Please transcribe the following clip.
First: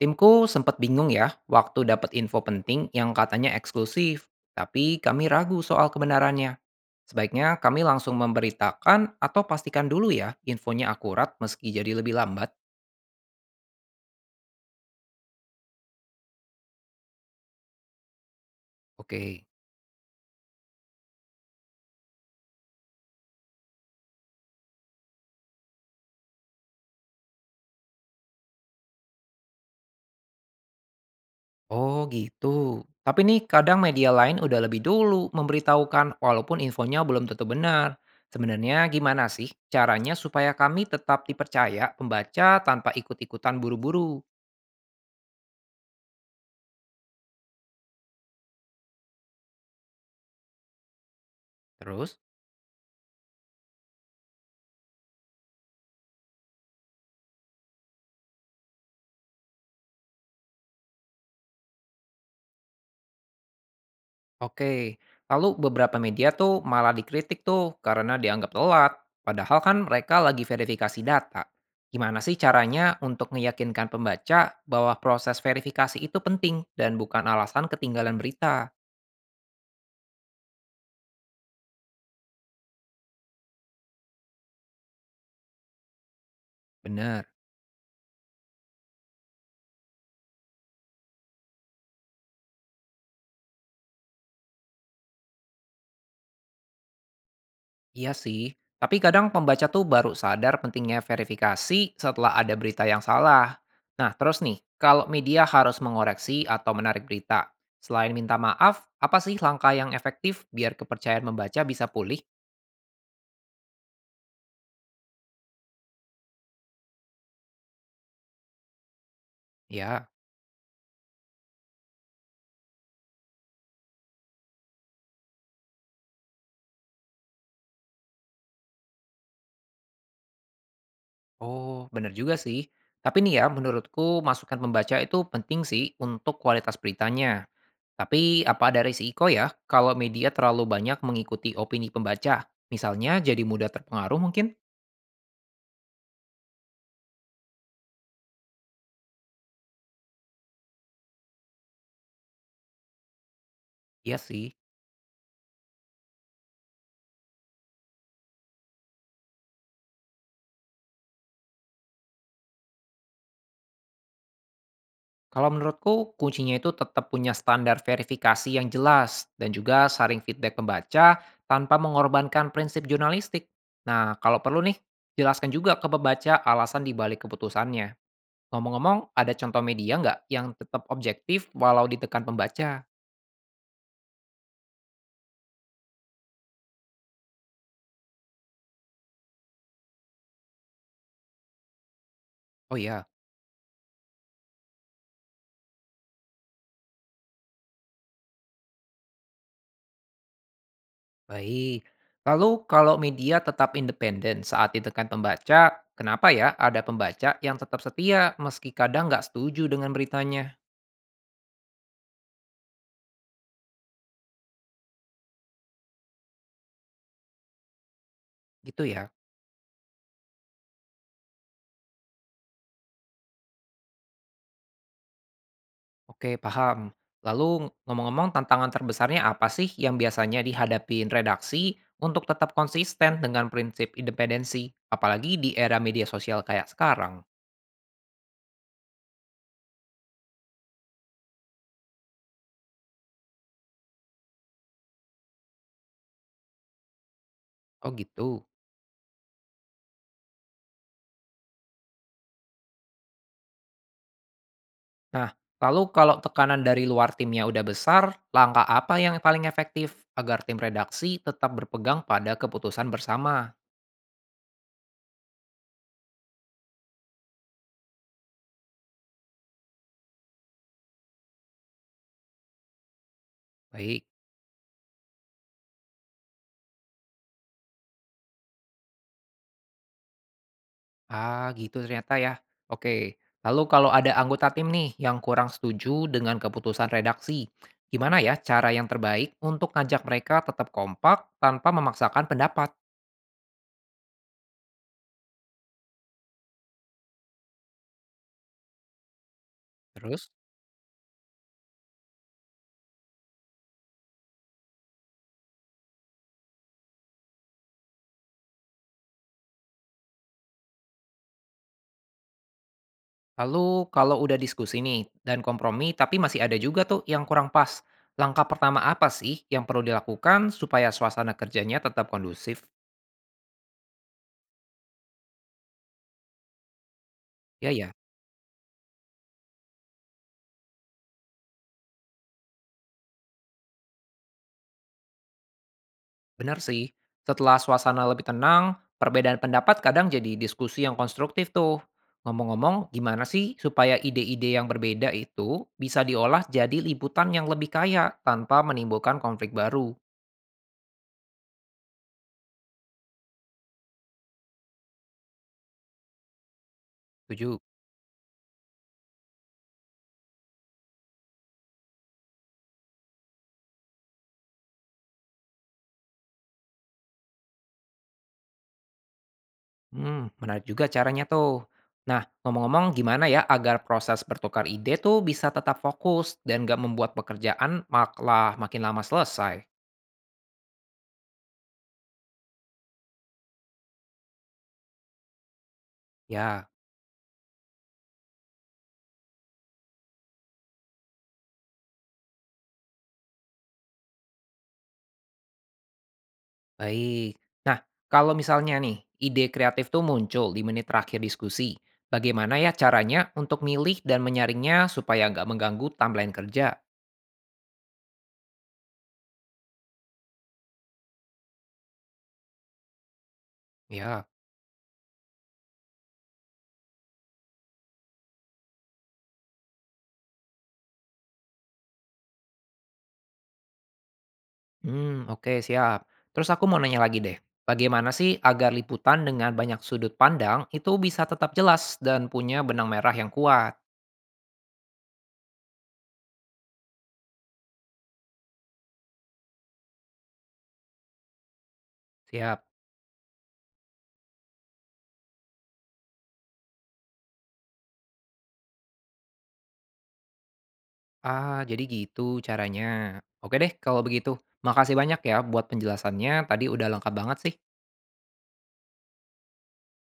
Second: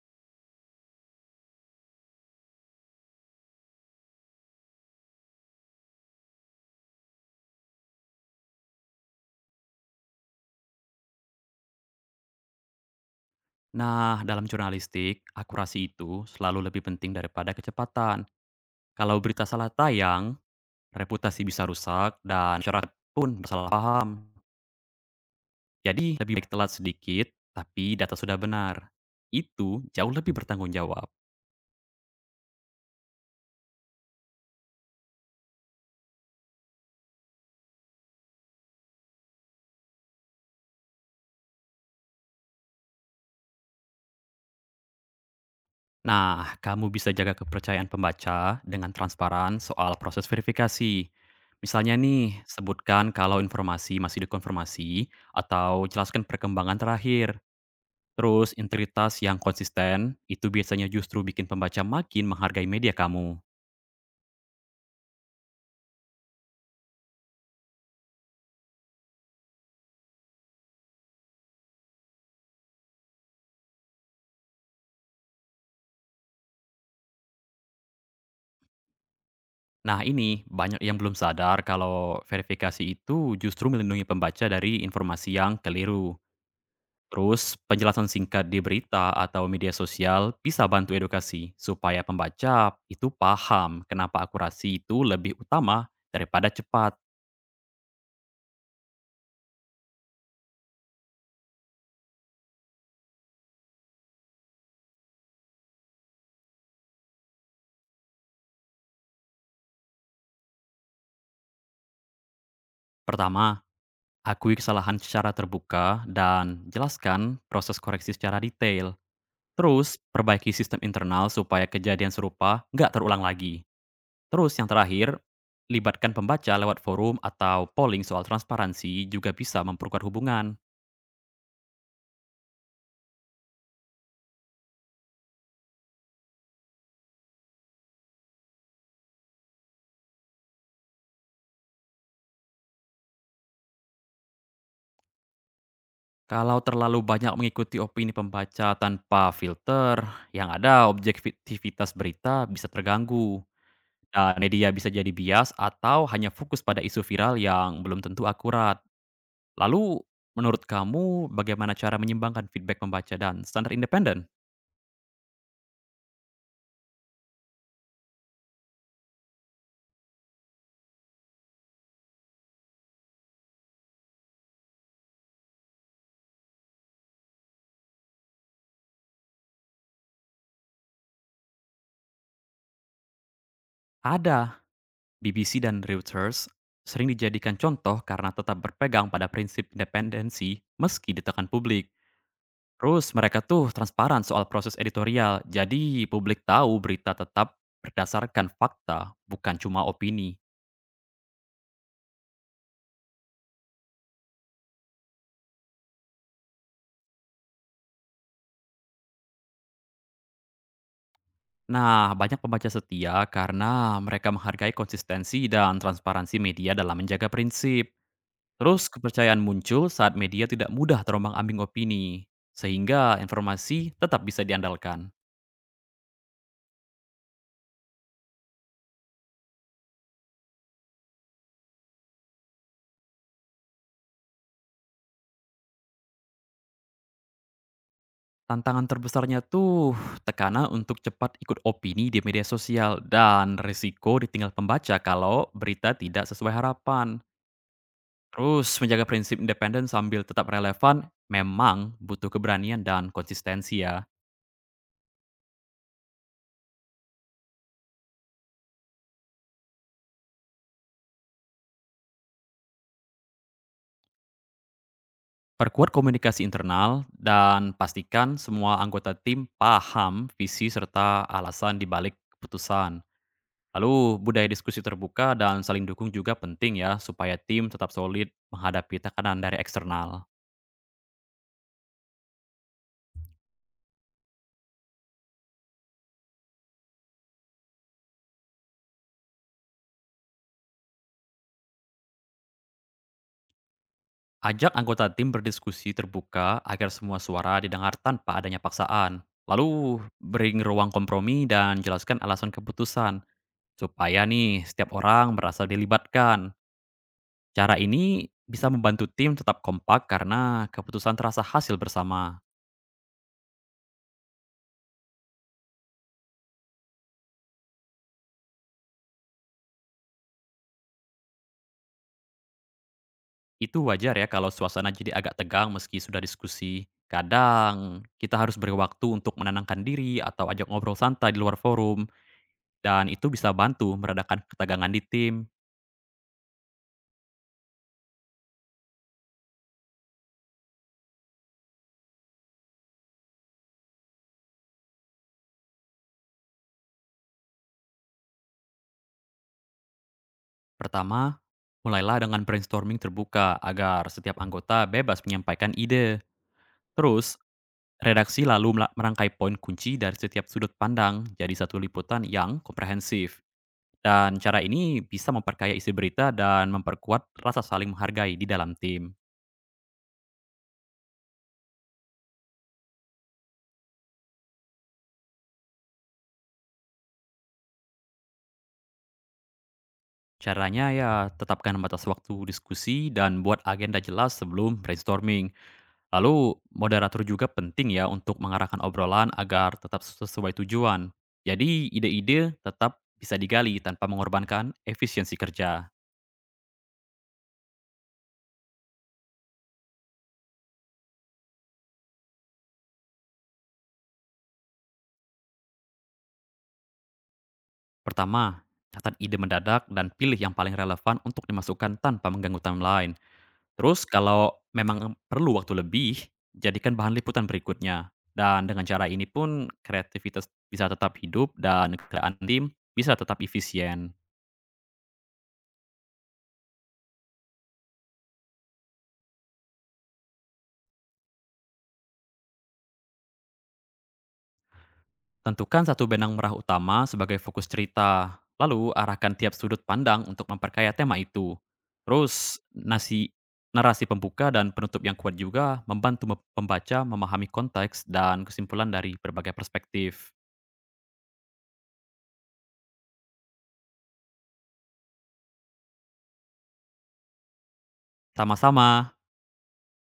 Timku sempat bingung ya waktu dapat info penting yang katanya eksklusif, tapi kami ragu soal kebenarannya. Sebaiknya kami langsung memberitakan atau pastikan dulu ya infonya akurat meski jadi lebih lambat. Nah, dalam jurnalistik, akurasi itu selalu lebih penting daripada kecepatan. Kalau Oke. berita salah tayang, reputasi bisa rusak dan masyarakat pun bersalah paham. Jadi, lebih baik telat sedikit, tapi data sudah benar. Itu jauh lebih bertanggung jawab. Oh gitu. Tapi nih kadang media lain udah lebih dulu memberitahukan walaupun infonya belum tentu benar. Sebenarnya gimana sih caranya supaya kami tetap dipercaya pembaca tanpa ikut-ikutan buru-buru? Nah, kamu bisa jaga kepercayaan pembaca dengan transparan soal proses verifikasi. Misalnya Terus? nih, sebutkan kalau informasi masih dikonfirmasi atau jelaskan perkembangan terakhir. Terus integritas yang konsisten, itu biasanya justru bikin pembaca makin menghargai media kamu. Oke, lalu beberapa media tuh malah dikritik tuh karena dianggap telat, padahal kan mereka lagi verifikasi data. Gimana sih caranya untuk meyakinkan pembaca bahwa proses verifikasi itu penting dan bukan alasan ketinggalan berita? Nah ini, banyak yang belum sadar kalau verifikasi itu justru melindungi pembaca dari informasi yang keliru. Bener, Terus, penjelasan singkat di berita atau media sosial bisa bantu edukasi supaya pembaca itu paham kenapa akurasi itu lebih utama daripada cepat. iya sih. Tapi kadang pembaca tuh baru sadar pentingnya verifikasi setelah ada berita yang salah. Nah, terus nih, kalau media harus mengoreksi atau menarik berita, selain minta maaf, apa sih langkah yang efektif biar kepercayaan membaca bisa pulih? Pertama, akui kesalahan secara terbuka dan jelaskan proses koreksi secara detail. Terus, Ya, perbaiki sistem internal supaya kejadian serupa nggak terulang lagi. Terus yang terakhir, libatkan pembaca lewat forum atau polling soal transparansi juga bisa memperkuat hubungan. oh bener juga sih. Tapi nih ya, menurutku masukan pembaca itu penting sih untuk kualitas beritanya. Tapi apa ada risiko ya kalau media terlalu banyak mengikuti opini pembaca? Misalnya jadi mudah terpengaruh mungkin? Kalau terlalu banyak mengikuti opini pembaca tanpa filter, yang ada objektivitas berita bisa terganggu. Iya Dan sih. media bisa jadi bias atau hanya fokus pada isu viral yang belum tentu akurat. Lalu, menurut kamu bagaimana cara menyimbangkan feedback pembaca dan standar independen? Kalau menurutku kuncinya itu tetap punya standar verifikasi yang jelas dan juga saring feedback pembaca tanpa mengorbankan prinsip jurnalistik. Nah, kalau perlu nih, jelaskan juga ke pembaca alasan dibalik keputusannya. Ngomong-ngomong, ada contoh media nggak yang tetap objektif walau ditekan pembaca? Ada BBC dan Reuters sering dijadikan contoh karena tetap berpegang pada prinsip independensi meski ditekan publik. Oh ya, Terus mereka tuh transparan soal proses editorial, jadi publik tahu berita tetap berdasarkan fakta, bukan cuma opini. baik. Lalu kalau media tetap independen saat ditekan pembaca, kenapa ya ada pembaca yang tetap setia meski kadang nggak setuju dengan beritanya? Nah, banyak pembaca setia karena mereka menghargai konsistensi dan transparansi media dalam menjaga prinsip. Gitu Terus ya. kepercayaan muncul saat media tidak mudah terombang-ambing opini, sehingga informasi tetap bisa diandalkan. Oke, paham. Lalu ngomong-ngomong tantangan terbesarnya apa sih yang biasanya dihadapin redaksi untuk tetap konsisten dengan prinsip independensi, apalagi di era media sosial kayak sekarang? Tantangan terbesarnya tuh tekanan untuk cepat ikut opini di media sosial dan risiko ditinggal pembaca kalau berita tidak sesuai harapan. Oh gitu. Terus menjaga prinsip independen sambil tetap relevan memang butuh keberanian dan konsistensi ya. Nah, lalu kalau tekanan dari luar timnya udah besar, langkah apa yang paling efektif agar tim redaksi tetap berpegang pada keputusan bersama? Perkuat komunikasi internal dan pastikan semua anggota tim paham visi serta alasan di balik keputusan. Lalu Baik, budaya diskusi terbuka dan saling dukung juga penting ya supaya tim tetap solid menghadapi tekanan dari eksternal. ah gitu ternyata ya. Oke, lalu kalau ada anggota tim nih yang kurang setuju dengan keputusan redaksi, gimana ya cara yang terbaik untuk ngajak mereka tetap kompak tanpa memaksakan pendapat? Ajak anggota tim berdiskusi terbuka agar semua suara didengar tanpa adanya paksaan. Lalu, Terus? beri ruang kompromi dan jelaskan alasan keputusan, supaya nih setiap orang merasa dilibatkan. Cara ini bisa membantu tim tetap kompak karena keputusan terasa hasil bersama. Lalu kalau udah diskusi nih dan kompromi tapi masih ada juga tuh yang kurang pas. Langkah pertama apa sih yang perlu dilakukan supaya suasana kerjanya tetap kondusif? Itu wajar ya kalau suasana jadi agak tegang meski sudah diskusi. Ya ya, Kadang kita harus beri waktu untuk menenangkan diri atau ajak ngobrol santai di luar forum, dan itu bisa bantu meredakan ketegangan di tim. benar sih. Setelah suasana lebih tenang, perbedaan pendapat kadang jadi diskusi yang konstruktif tuh. Ngomong-ngomong, gimana sih supaya ide-ide yang berbeda itu bisa diolah jadi liputan yang lebih kaya tanpa menimbulkan konflik baru? Pertama, mulailah dengan brainstorming terbuka agar setiap anggota bebas menyampaikan ide. Terus, Setuju? redaksi lalu merangkai poin kunci dari setiap sudut pandang jadi satu liputan yang komprehensif. Dan cara ini bisa memperkaya isi berita dan memperkuat rasa saling menghargai di dalam tim. Hmm, menarik juga caranya tuh. Nah, ngomong-ngomong gimana ya agar proses bertukar ide tuh bisa tetap fokus dan gak membuat pekerjaan malah makin lama selesai? Caranya ya, tetapkan batas waktu diskusi dan buat agenda jelas sebelum brainstorming. Lalu, Ya, moderator juga penting ya untuk mengarahkan obrolan agar tetap sesuai tujuan. Jadi, ide-ide tetap bisa digali tanpa mengorbankan efisiensi kerja. baik. Nah, kalau misalnya nih, ide kreatif tuh muncul di menit terakhir diskusi, bagaimana ya caranya untuk milih dan menyaringnya supaya nggak mengganggu timeline kerja? Pertama, catat ide mendadak dan pilih yang paling relevan untuk dimasukkan tanpa mengganggu tim lain. Terus, Ya. kalau memang perlu waktu lebih, jadikan bahan liputan berikutnya. Dan dengan cara ini pun kreativitas bisa tetap hidup dan kerjaan tim bisa tetap efisien. Hmm oke siap. Terus aku mau nanya lagi deh, bagaimana sih agar liputan dengan banyak sudut pandang itu bisa tetap jelas dan punya benang merah yang kuat? Tentukan satu benang merah utama sebagai fokus cerita, lalu arahkan tiap sudut pandang untuk memperkaya tema itu. Terus, Siap. Narasi pembuka dan penutup yang kuat juga membantu pembaca memahami konteks dan kesimpulan dari berbagai perspektif. Ah, jadi gitu caranya. Oke deh kalau begitu. Makasih banyak ya buat penjelasannya, tadi udah lengkap banget sih. Sama-sama.